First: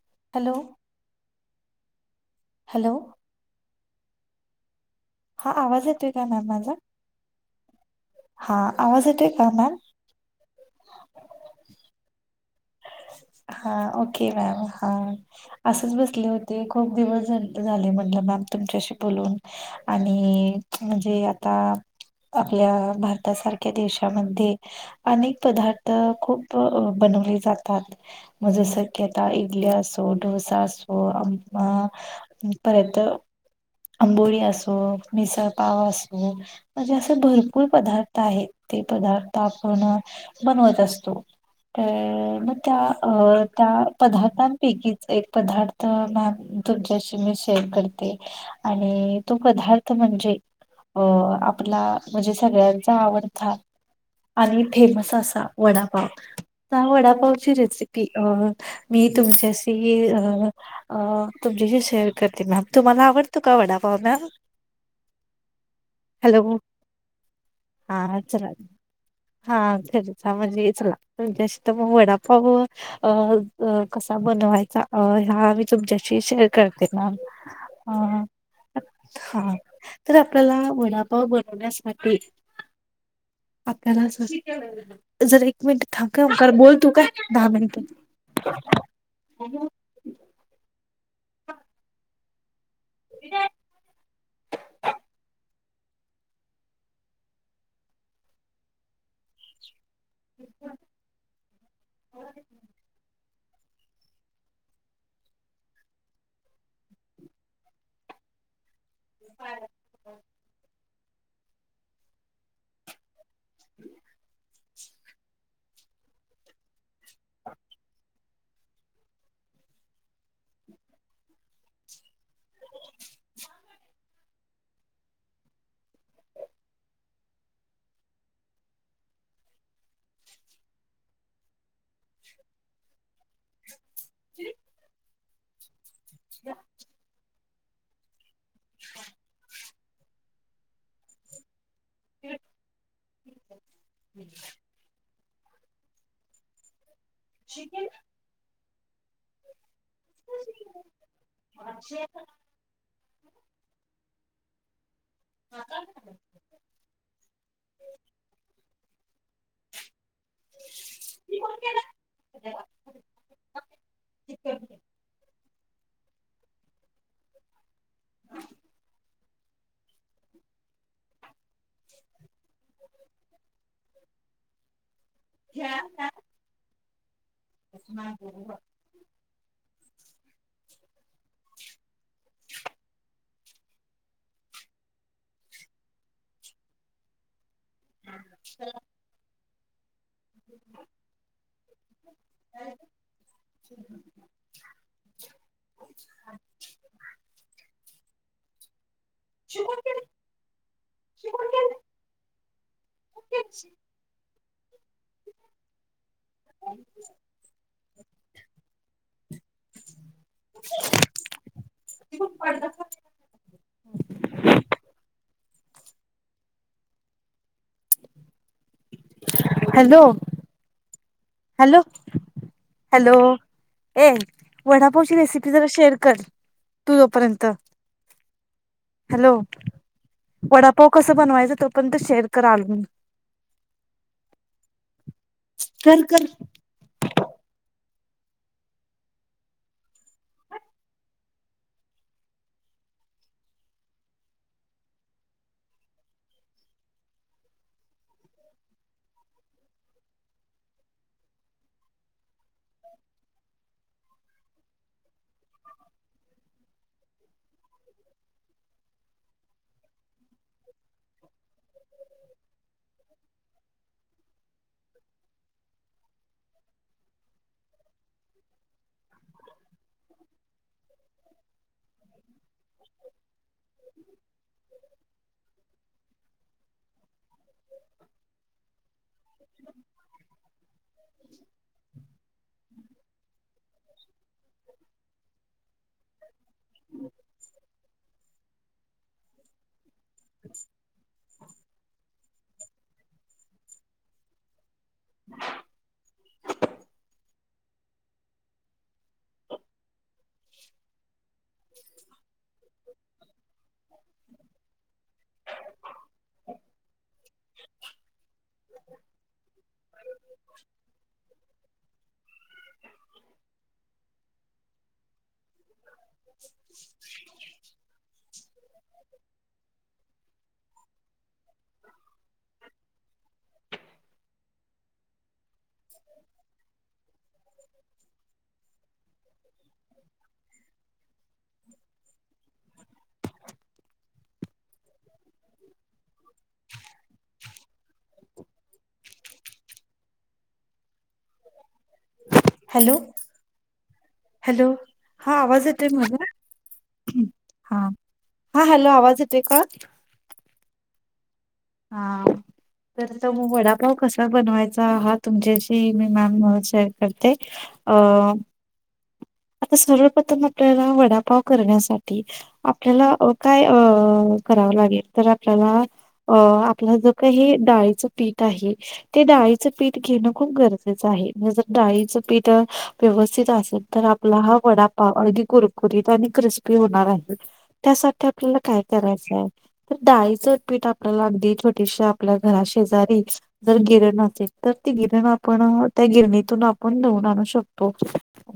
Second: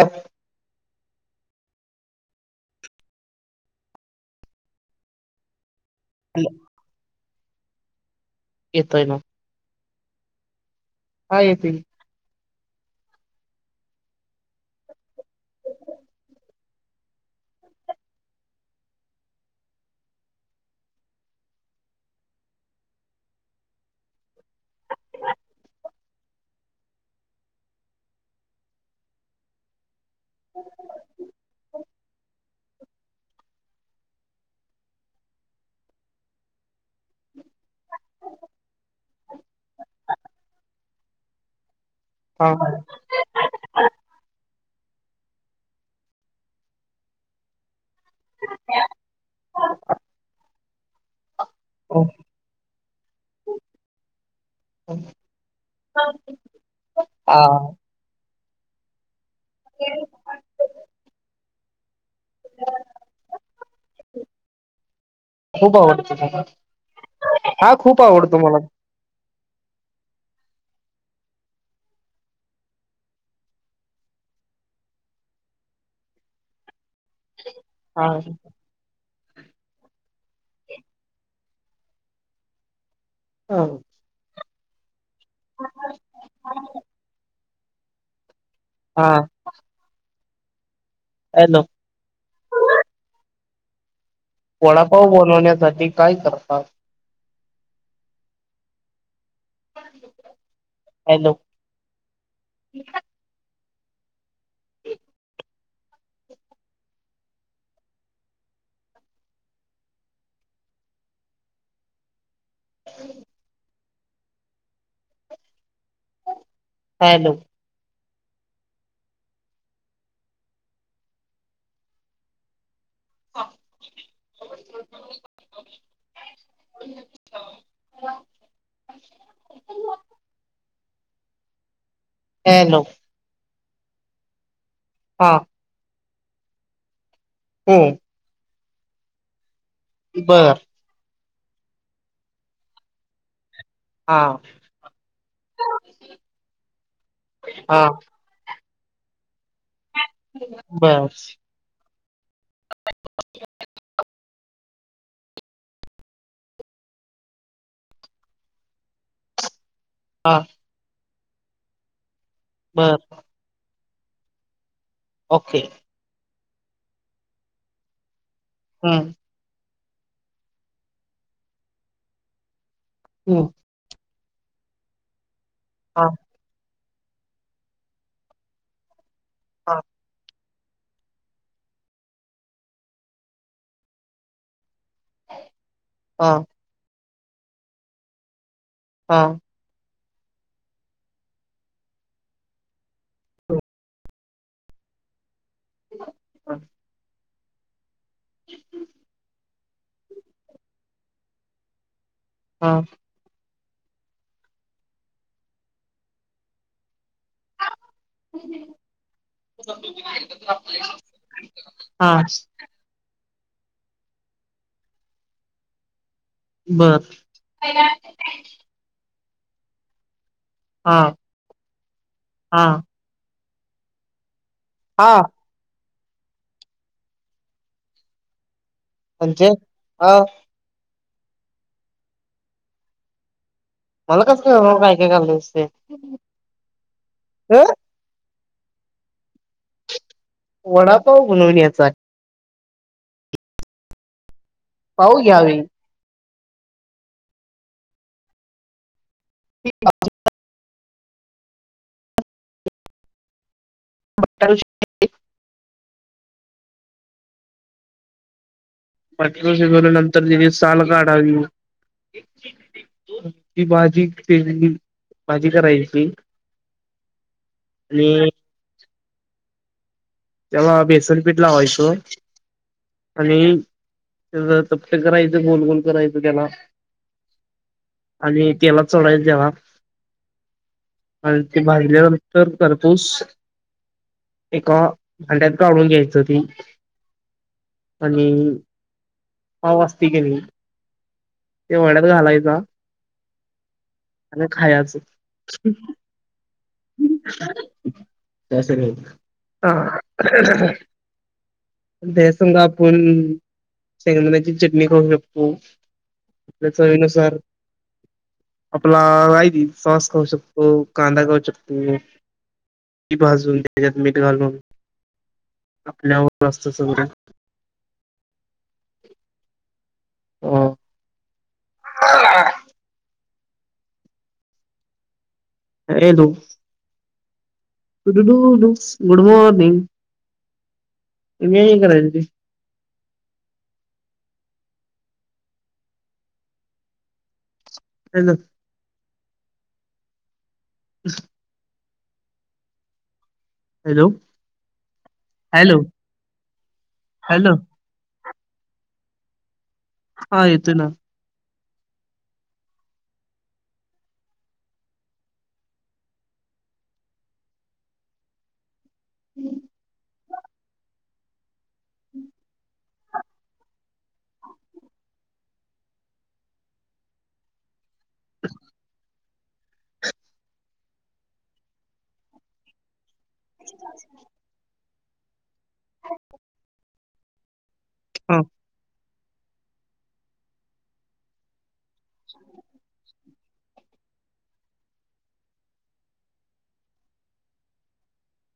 अ [unintelligible] hello hello हा आवाज येतोय का मॅम हॅलो माझा हा येतोय आवाज ना येते का मॅम? हा येते अ हा ओके मॅम हा असच बसले होते खूप दिवस झाले म्हटलं मॅम तुमच्याशी बोलून. आणि म्हणजे आता आपल्या भारतासारखे देशामध्ये अनेक पदार्थ खूप अ बनवले जात खात म जसं कि आता इडली असो डोसा असो अम अ अ परत आंबोळी असो मिसळ पाव असो. म्हणजे असं भरपूर पदार्थ आहेत ते पदार्थ आपण बनवायचा असतो तर हा मग त्या अ त्या पदार्थांपैकीच एक पदार्थ मॅ तुमच्याशी मी शे शेअर करते आणि तो पदार्थ म्हणजे अ आपला हो. म्हणजे स सगळ्यांचा आवडता आणि फेमस असा वडापाव हा वडाप हा रेसिपी मी तुमच्याशी अ अ तुमच्याशी शेअर करते मॅम तुम्हाला आवडतो का वडापाव मॅम? खूप आवडतो मला हॅलो हा खूप आवडतो मला. हा खरच हा म्हणजे चला तुमच्याशी मग वडापाव अ अ कसा बनवायचा अ ह्या मी तुमच्याशी शेअर करते ना. हा. अ क हा तर आपल्याला वडापाव बनवण्यासाठी ह आपल्याला जर जरा एक मिनिट थांब काय ओंकार बोल तू काय‌. दहा मिनटत. हा. हॅलो. हॅलो. दिदे. वडापाव बनवण्यासाठी काय करतात? एक. हॅलो. [unintelligible] [unintelligible] काय झाल? हम्म. [unintelligible] हॅलो. हा. [inaudible] [unintelligible] हॅलो. छी. हा. या. हम्म. बरं. तिजय. हा. शि हा केलं. बर. बात शे का. हा काय झाल असं. हा. हि कोण केलं. [unintelligible] बरं. ठिक कर ते. ओके. [unintelligible] हम्म. हम्म हा [unintelligible] हा [inaudible] हा हा हा चला हा [inaudible] ति नाही ह [inaudible] शी कोण केलंय, शी कोण केलंय? हा तेच [unintelligible] हा बर हॅलो हा हॅलो हा हॅलो ए वडापावची हा रेसिप ती जरा शेअर कर तू तोपर्यंत हॅलो. म्हणजे अ वडापाव कस बनवायचं तोपर्यंत शेअर करा आलो मी. मला कसं कळणार काय काय घालायचं ते? कर कर आ? वडापाव बनवण्यासा पाव घ्यावे मीठ आप रताविषयी पचरा शिकवल्या नंतर लिव्हींग साल काढावी. ती भाजी तेल घेऊन भाजी करायची. आणि त्याला बेसन पीठ लावायचो आणि त्याला जरा चपट करायचं गोल गोल करायचं त्याला आणि तेलात सोडायचं जेव्हा आणि ते भाजल्यावर तर करपूस. एका भांड्यात काढून घ्यायचं कि ते आणि पाव असतंय की नई ते वड्यात घालायचा आणि खायाच. त्याश रे हा [unintelligible] दह्या संग आपण शेंगदाण्याची चटणी खाऊ शकतो. पल्या चवीनुसार आपलाहिती सॉस खाऊ शकतो कांदा खाऊ शक क ते बाजून मीठ घालून आपल्यावर असत सगळं [unintelligible] ह अ.. हाय हे धूप तुटू डू डू गुड मॉर्निंग तू नाय करायच ते. [inaudible] [inaudible] हॅलो हम्म हॅलो हॅलो हॅलो हा आवाज हॅलो येतोय माझा हॅलो हॅलो हा हा हॅलो आवाज येतोय का? हा येतोय ना हा तर मग वडापाव कसा बनवायचा हा तुमच्याशी मी मॅम शेअर करते. अ.. तर सर्वप्रथम आपल्याला वडापाव करण्यासाठी आपल्याला काय अ करावं लागेल तर आपल्याला अ आपला जो काही हे डाळीचं पीठ आहे. ते डाळीचं पीठ घेणं खूप गरजेचं आहे नाही जर डाळीचं पीठ. व्यवस्थित असेल तर आपला हा वडापाव अगदी कुरकुरीत आणि क्रिस्पी होणार आहे. त्यासाठी हा आपल्याला काय करायचं आहे? तर डाळी च पीठ आपल्याला अगदी छोटीशी आपल्या घरा शेजारीच जर गिरण असेल तर ती गिरण आपण त्या गिरणीतून आपण दळून आणू शकतो.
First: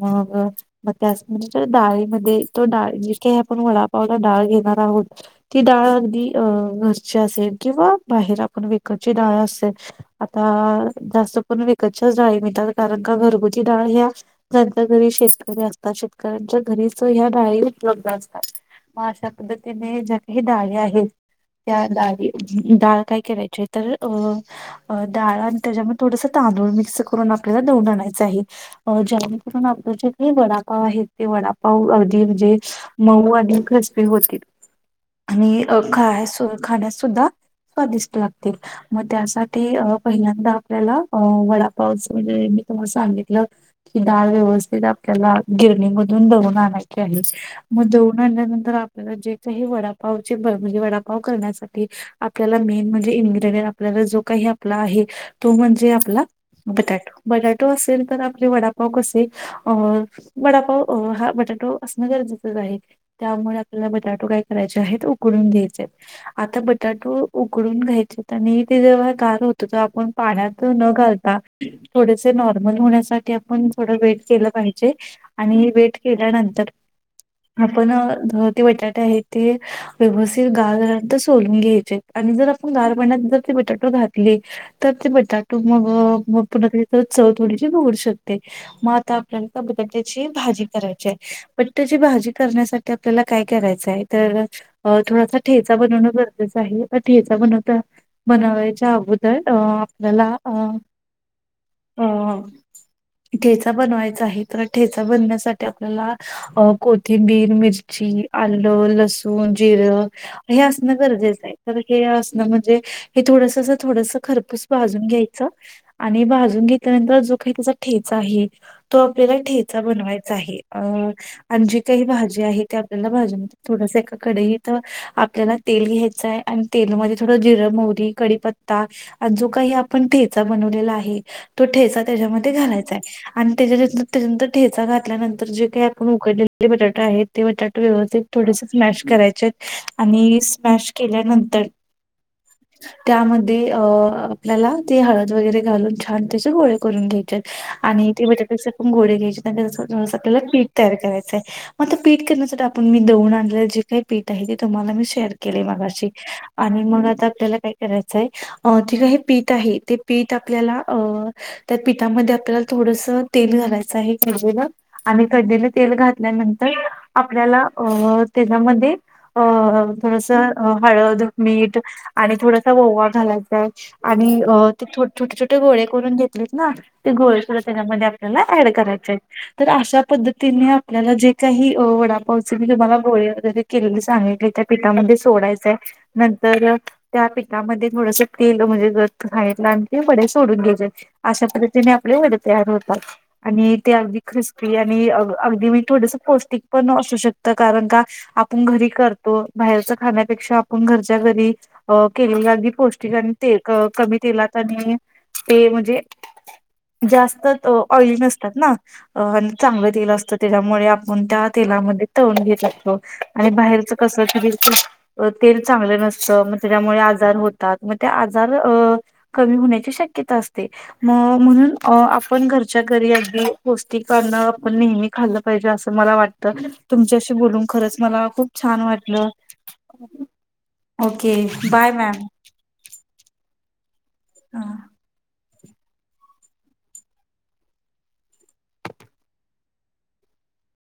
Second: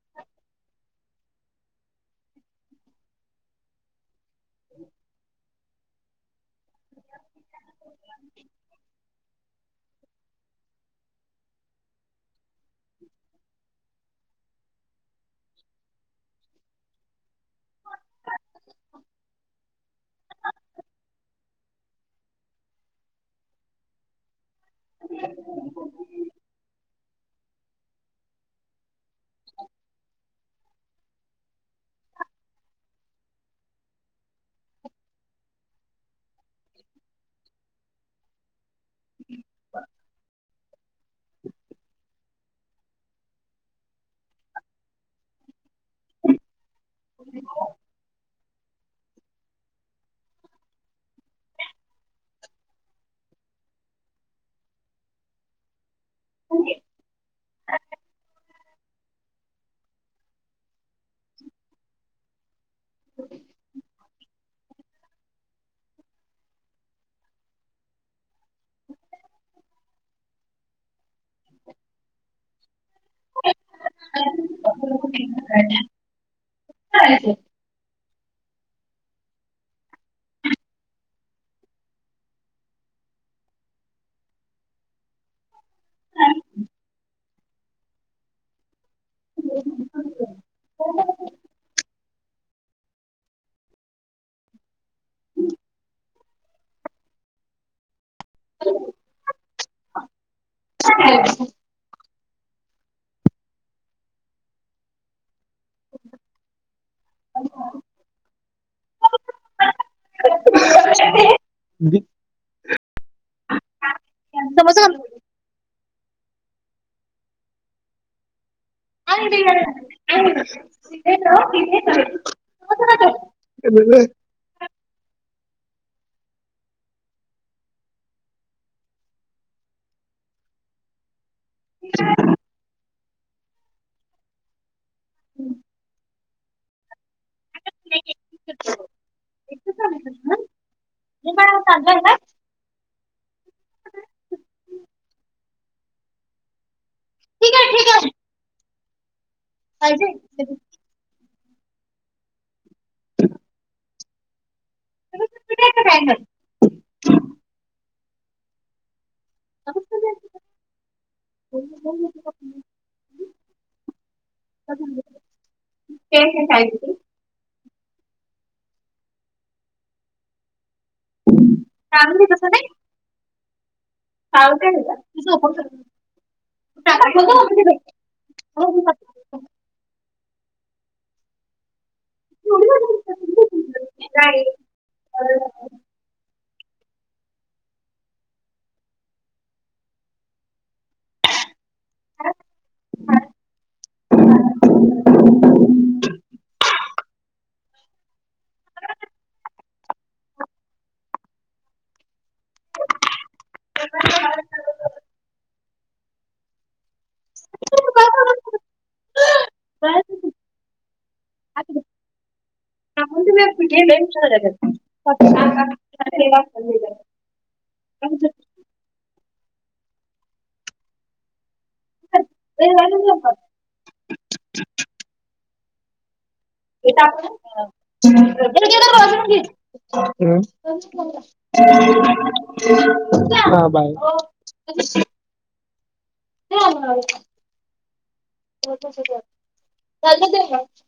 मग मग त्याच म्हणजे डाळीमध्ये तो डाळी जे काही आपण वडापावला डाळ घेणार आहोत. ती डाळ अगदी अ घरची असेल किंवा बाहेर आपण वेिकतची डाळ असेल. आता जास्त करून विकतच्याच डाळी मिळतात कारण का घरगुती डाळ ह्या ज्यांच्या घरी शेतकरी असतात. शेतकऱ्यांच्या घरीच ह्या डाळी उपलब्ध असतात. मग अश्या पद्धतीने ज्या काही डाळ आहेत. त्या डाळी डाळ काय करायची आहेत. तर अ डाळ आणि त्याच्यामध्ये थोडस तांदूळ मिक्स करून आप आपल्याला धुण आणायचं आहे जेणेकरून आपलं जे हे वडापाव आहेत ते वडापाव अगदी म्हणजे मऊ आणि क्रिस्पी होतील. आणि खा खाण्यास सुद्धा स्वादिष्ट लागते. मग त्यासाठी पहिल्यांदा आपल्याला अ वडापावच म्हणजे तुम्ही सांगितलं की डाळ व्यवस्थित आपल्याला गिरणीमधून दळून आणायची आहे. मग दळून आणल्यानंतर आपल्याला जे काही वडापावचे म्हणजे [unintelligible] वडापाव करण्याचा प्रयत्न आपल्याला मेन म्हणजे इनग्रेडियं आपल्याला जो काही आपला आहे तो म्हणजे आपला बटाटो बटाटो असेल तर आपले वडापाव कसे. अ वडापाव हा बटाटो असणं गरजेचंच आहे त्यामुळे आपल्याला बटाटो काय करायचे आहे ते उकडून द्यायचे आहेत. आता बटाटू उकडून घ्यायचे आणि ते जेव्हा गार होत ते आपण पाण्यात न घालतो थोडेसे नॉर्मल होण्यासाठी आपण थोड वेळ केलं पाहिजे आणि वेट केल्यानंतर आपण ते [unintelligible] बटाटे आहे ते व्यवस्थित गार झाल्यानंतर सोलून घ्यायचे आणि जर आपण गार पाण्यात जर ते बटाट घातले. तर ते बटाटू मग पुन्हा चव थोडीशी बिघडू शकते मग आता आपल्या बटाट्याची भाजी करायची आहे. बटाटयाची भाजी करण्यासाठी आपल्याला काय करायचंय तर? अ थोडासा ठेचा बनवणं गरजेचं आहे ठेचा बनवता बनवायच्या अगोदर अ आपल्याला अ अ ठेचा बनवायचा आहे तर ठेचा बनवण्यासाठी आपल्याला अ कोथिंबीर, मिरची, आलं, लसूण, जिरं हे असणं गरजेचं आहे. दि हे असण म्हणजे हे थोडस थोडस खरपूस भाजून घ्यायच. आणि भाजून घेतल्यानंतर जो काही त्याचा ठेचा आहे. तो आपल्याला ठेचा बनवायचा आहे अ आणि जी काही भाजी आहे ते आपल्याला भाजीमध्ये थोडंस समज एकाकडे. त आपल्याला तेल घ्यायचं आहे आणि तेलमध्ये थोडं जिरं, मोहरी, कडीपत्ता. आणि जो काही आपण ठेचा बनवलेला आहे तो ठेचा त्याच्यामध्ये घालायचा आहे. आणि त्याच्यार त्याच्यानंतर ठेचा घातल्यानंतर जे काही आपण उकडलेले बटाटे आहेत ते बटाटे व्यवस्थित थोडेसे ठीक स्मॅश करायचे आहेत आणि स्मॅश केल्यानंतर सज का? त्यामध्ये अ आपल्याला ते हळद वगैरे घालून छान त्याचे गोळे करून घ्यायचेत. आहे ठीक आणि आहे ते बटाटेिक आपण गोडे घ्यायचे पाहिजे आपल्याला पीठ तयार करायचंय. मग आता पीठ करण्यासाठी आपण मी दवून आणलेलं जे काही पीठ आहे ते तुम्हाला मी शेअर केलेय मागाशी आणि मग आता आपल्याला काय करायचंय अ तेि का हे पीठ आहे ते पीठ आपल्याला अ. त्या पिठामध्ये आपल्याला थोडस तेल घालायचं आहे खलेलं आणि ख तेल घातल्यानंतर आपल्याला अ त्याच्यामध्ये अ थोडस हळद मीठ. चांगली आणि तसं नाही थोडसा ववा घालायचय. आणि अ ते छोटे छोटे गोळे करून घेतलेत ना ते गोळे. त्याच्यामध्ये आपल्याला ॲड कराय अशा पद्तीने आपल्याला जे काही वडापावचे मी तुम्हाला गोळी वगैरे केलेली सांगितले. पिकामध्ये सोडायचंय नंतर त्या पठामध्ये थोडस तेल म्हणजे ज खायितलं आणि ते बडे सोडून घ्यायचे अशा पद्ध तिने आपले वडे तयार होतात आणि ते अगदी ख्रिस्पी आणि अगदी मी थोडस पौष्टिक. पण असू शकत कारण का? आपण घरी करतो बाहेरच खाण्यापेक्षा आपण घरच्या घरी. अ केली लागी पौष्टिका आणि तेल कमी तेलात आणि ते म्हणजे जास्त अ ऑइली नसतात ना. अ आणि चांगलं तेल असतं त्याच्यामुळे आपण त्या तेलामध्ये तळून घेत शकतो. आणि बाहेरच कसलं खरी तेल चांगलं नसतं मग त्याच्यामुळे आजार होतात मग ते तुम्ही आज जार अ कमी होण्याची शकत असते म्हणून अ आपण घरच्या घरी हम्म अगदी पौष्टिकनं आपण नेहमी खाल्लं पाहिजे असं मला वाटत. हम्म. खूप छान वाटलं ओके बाय बाा बाय. मॅम हा ह. हो झालं ते मग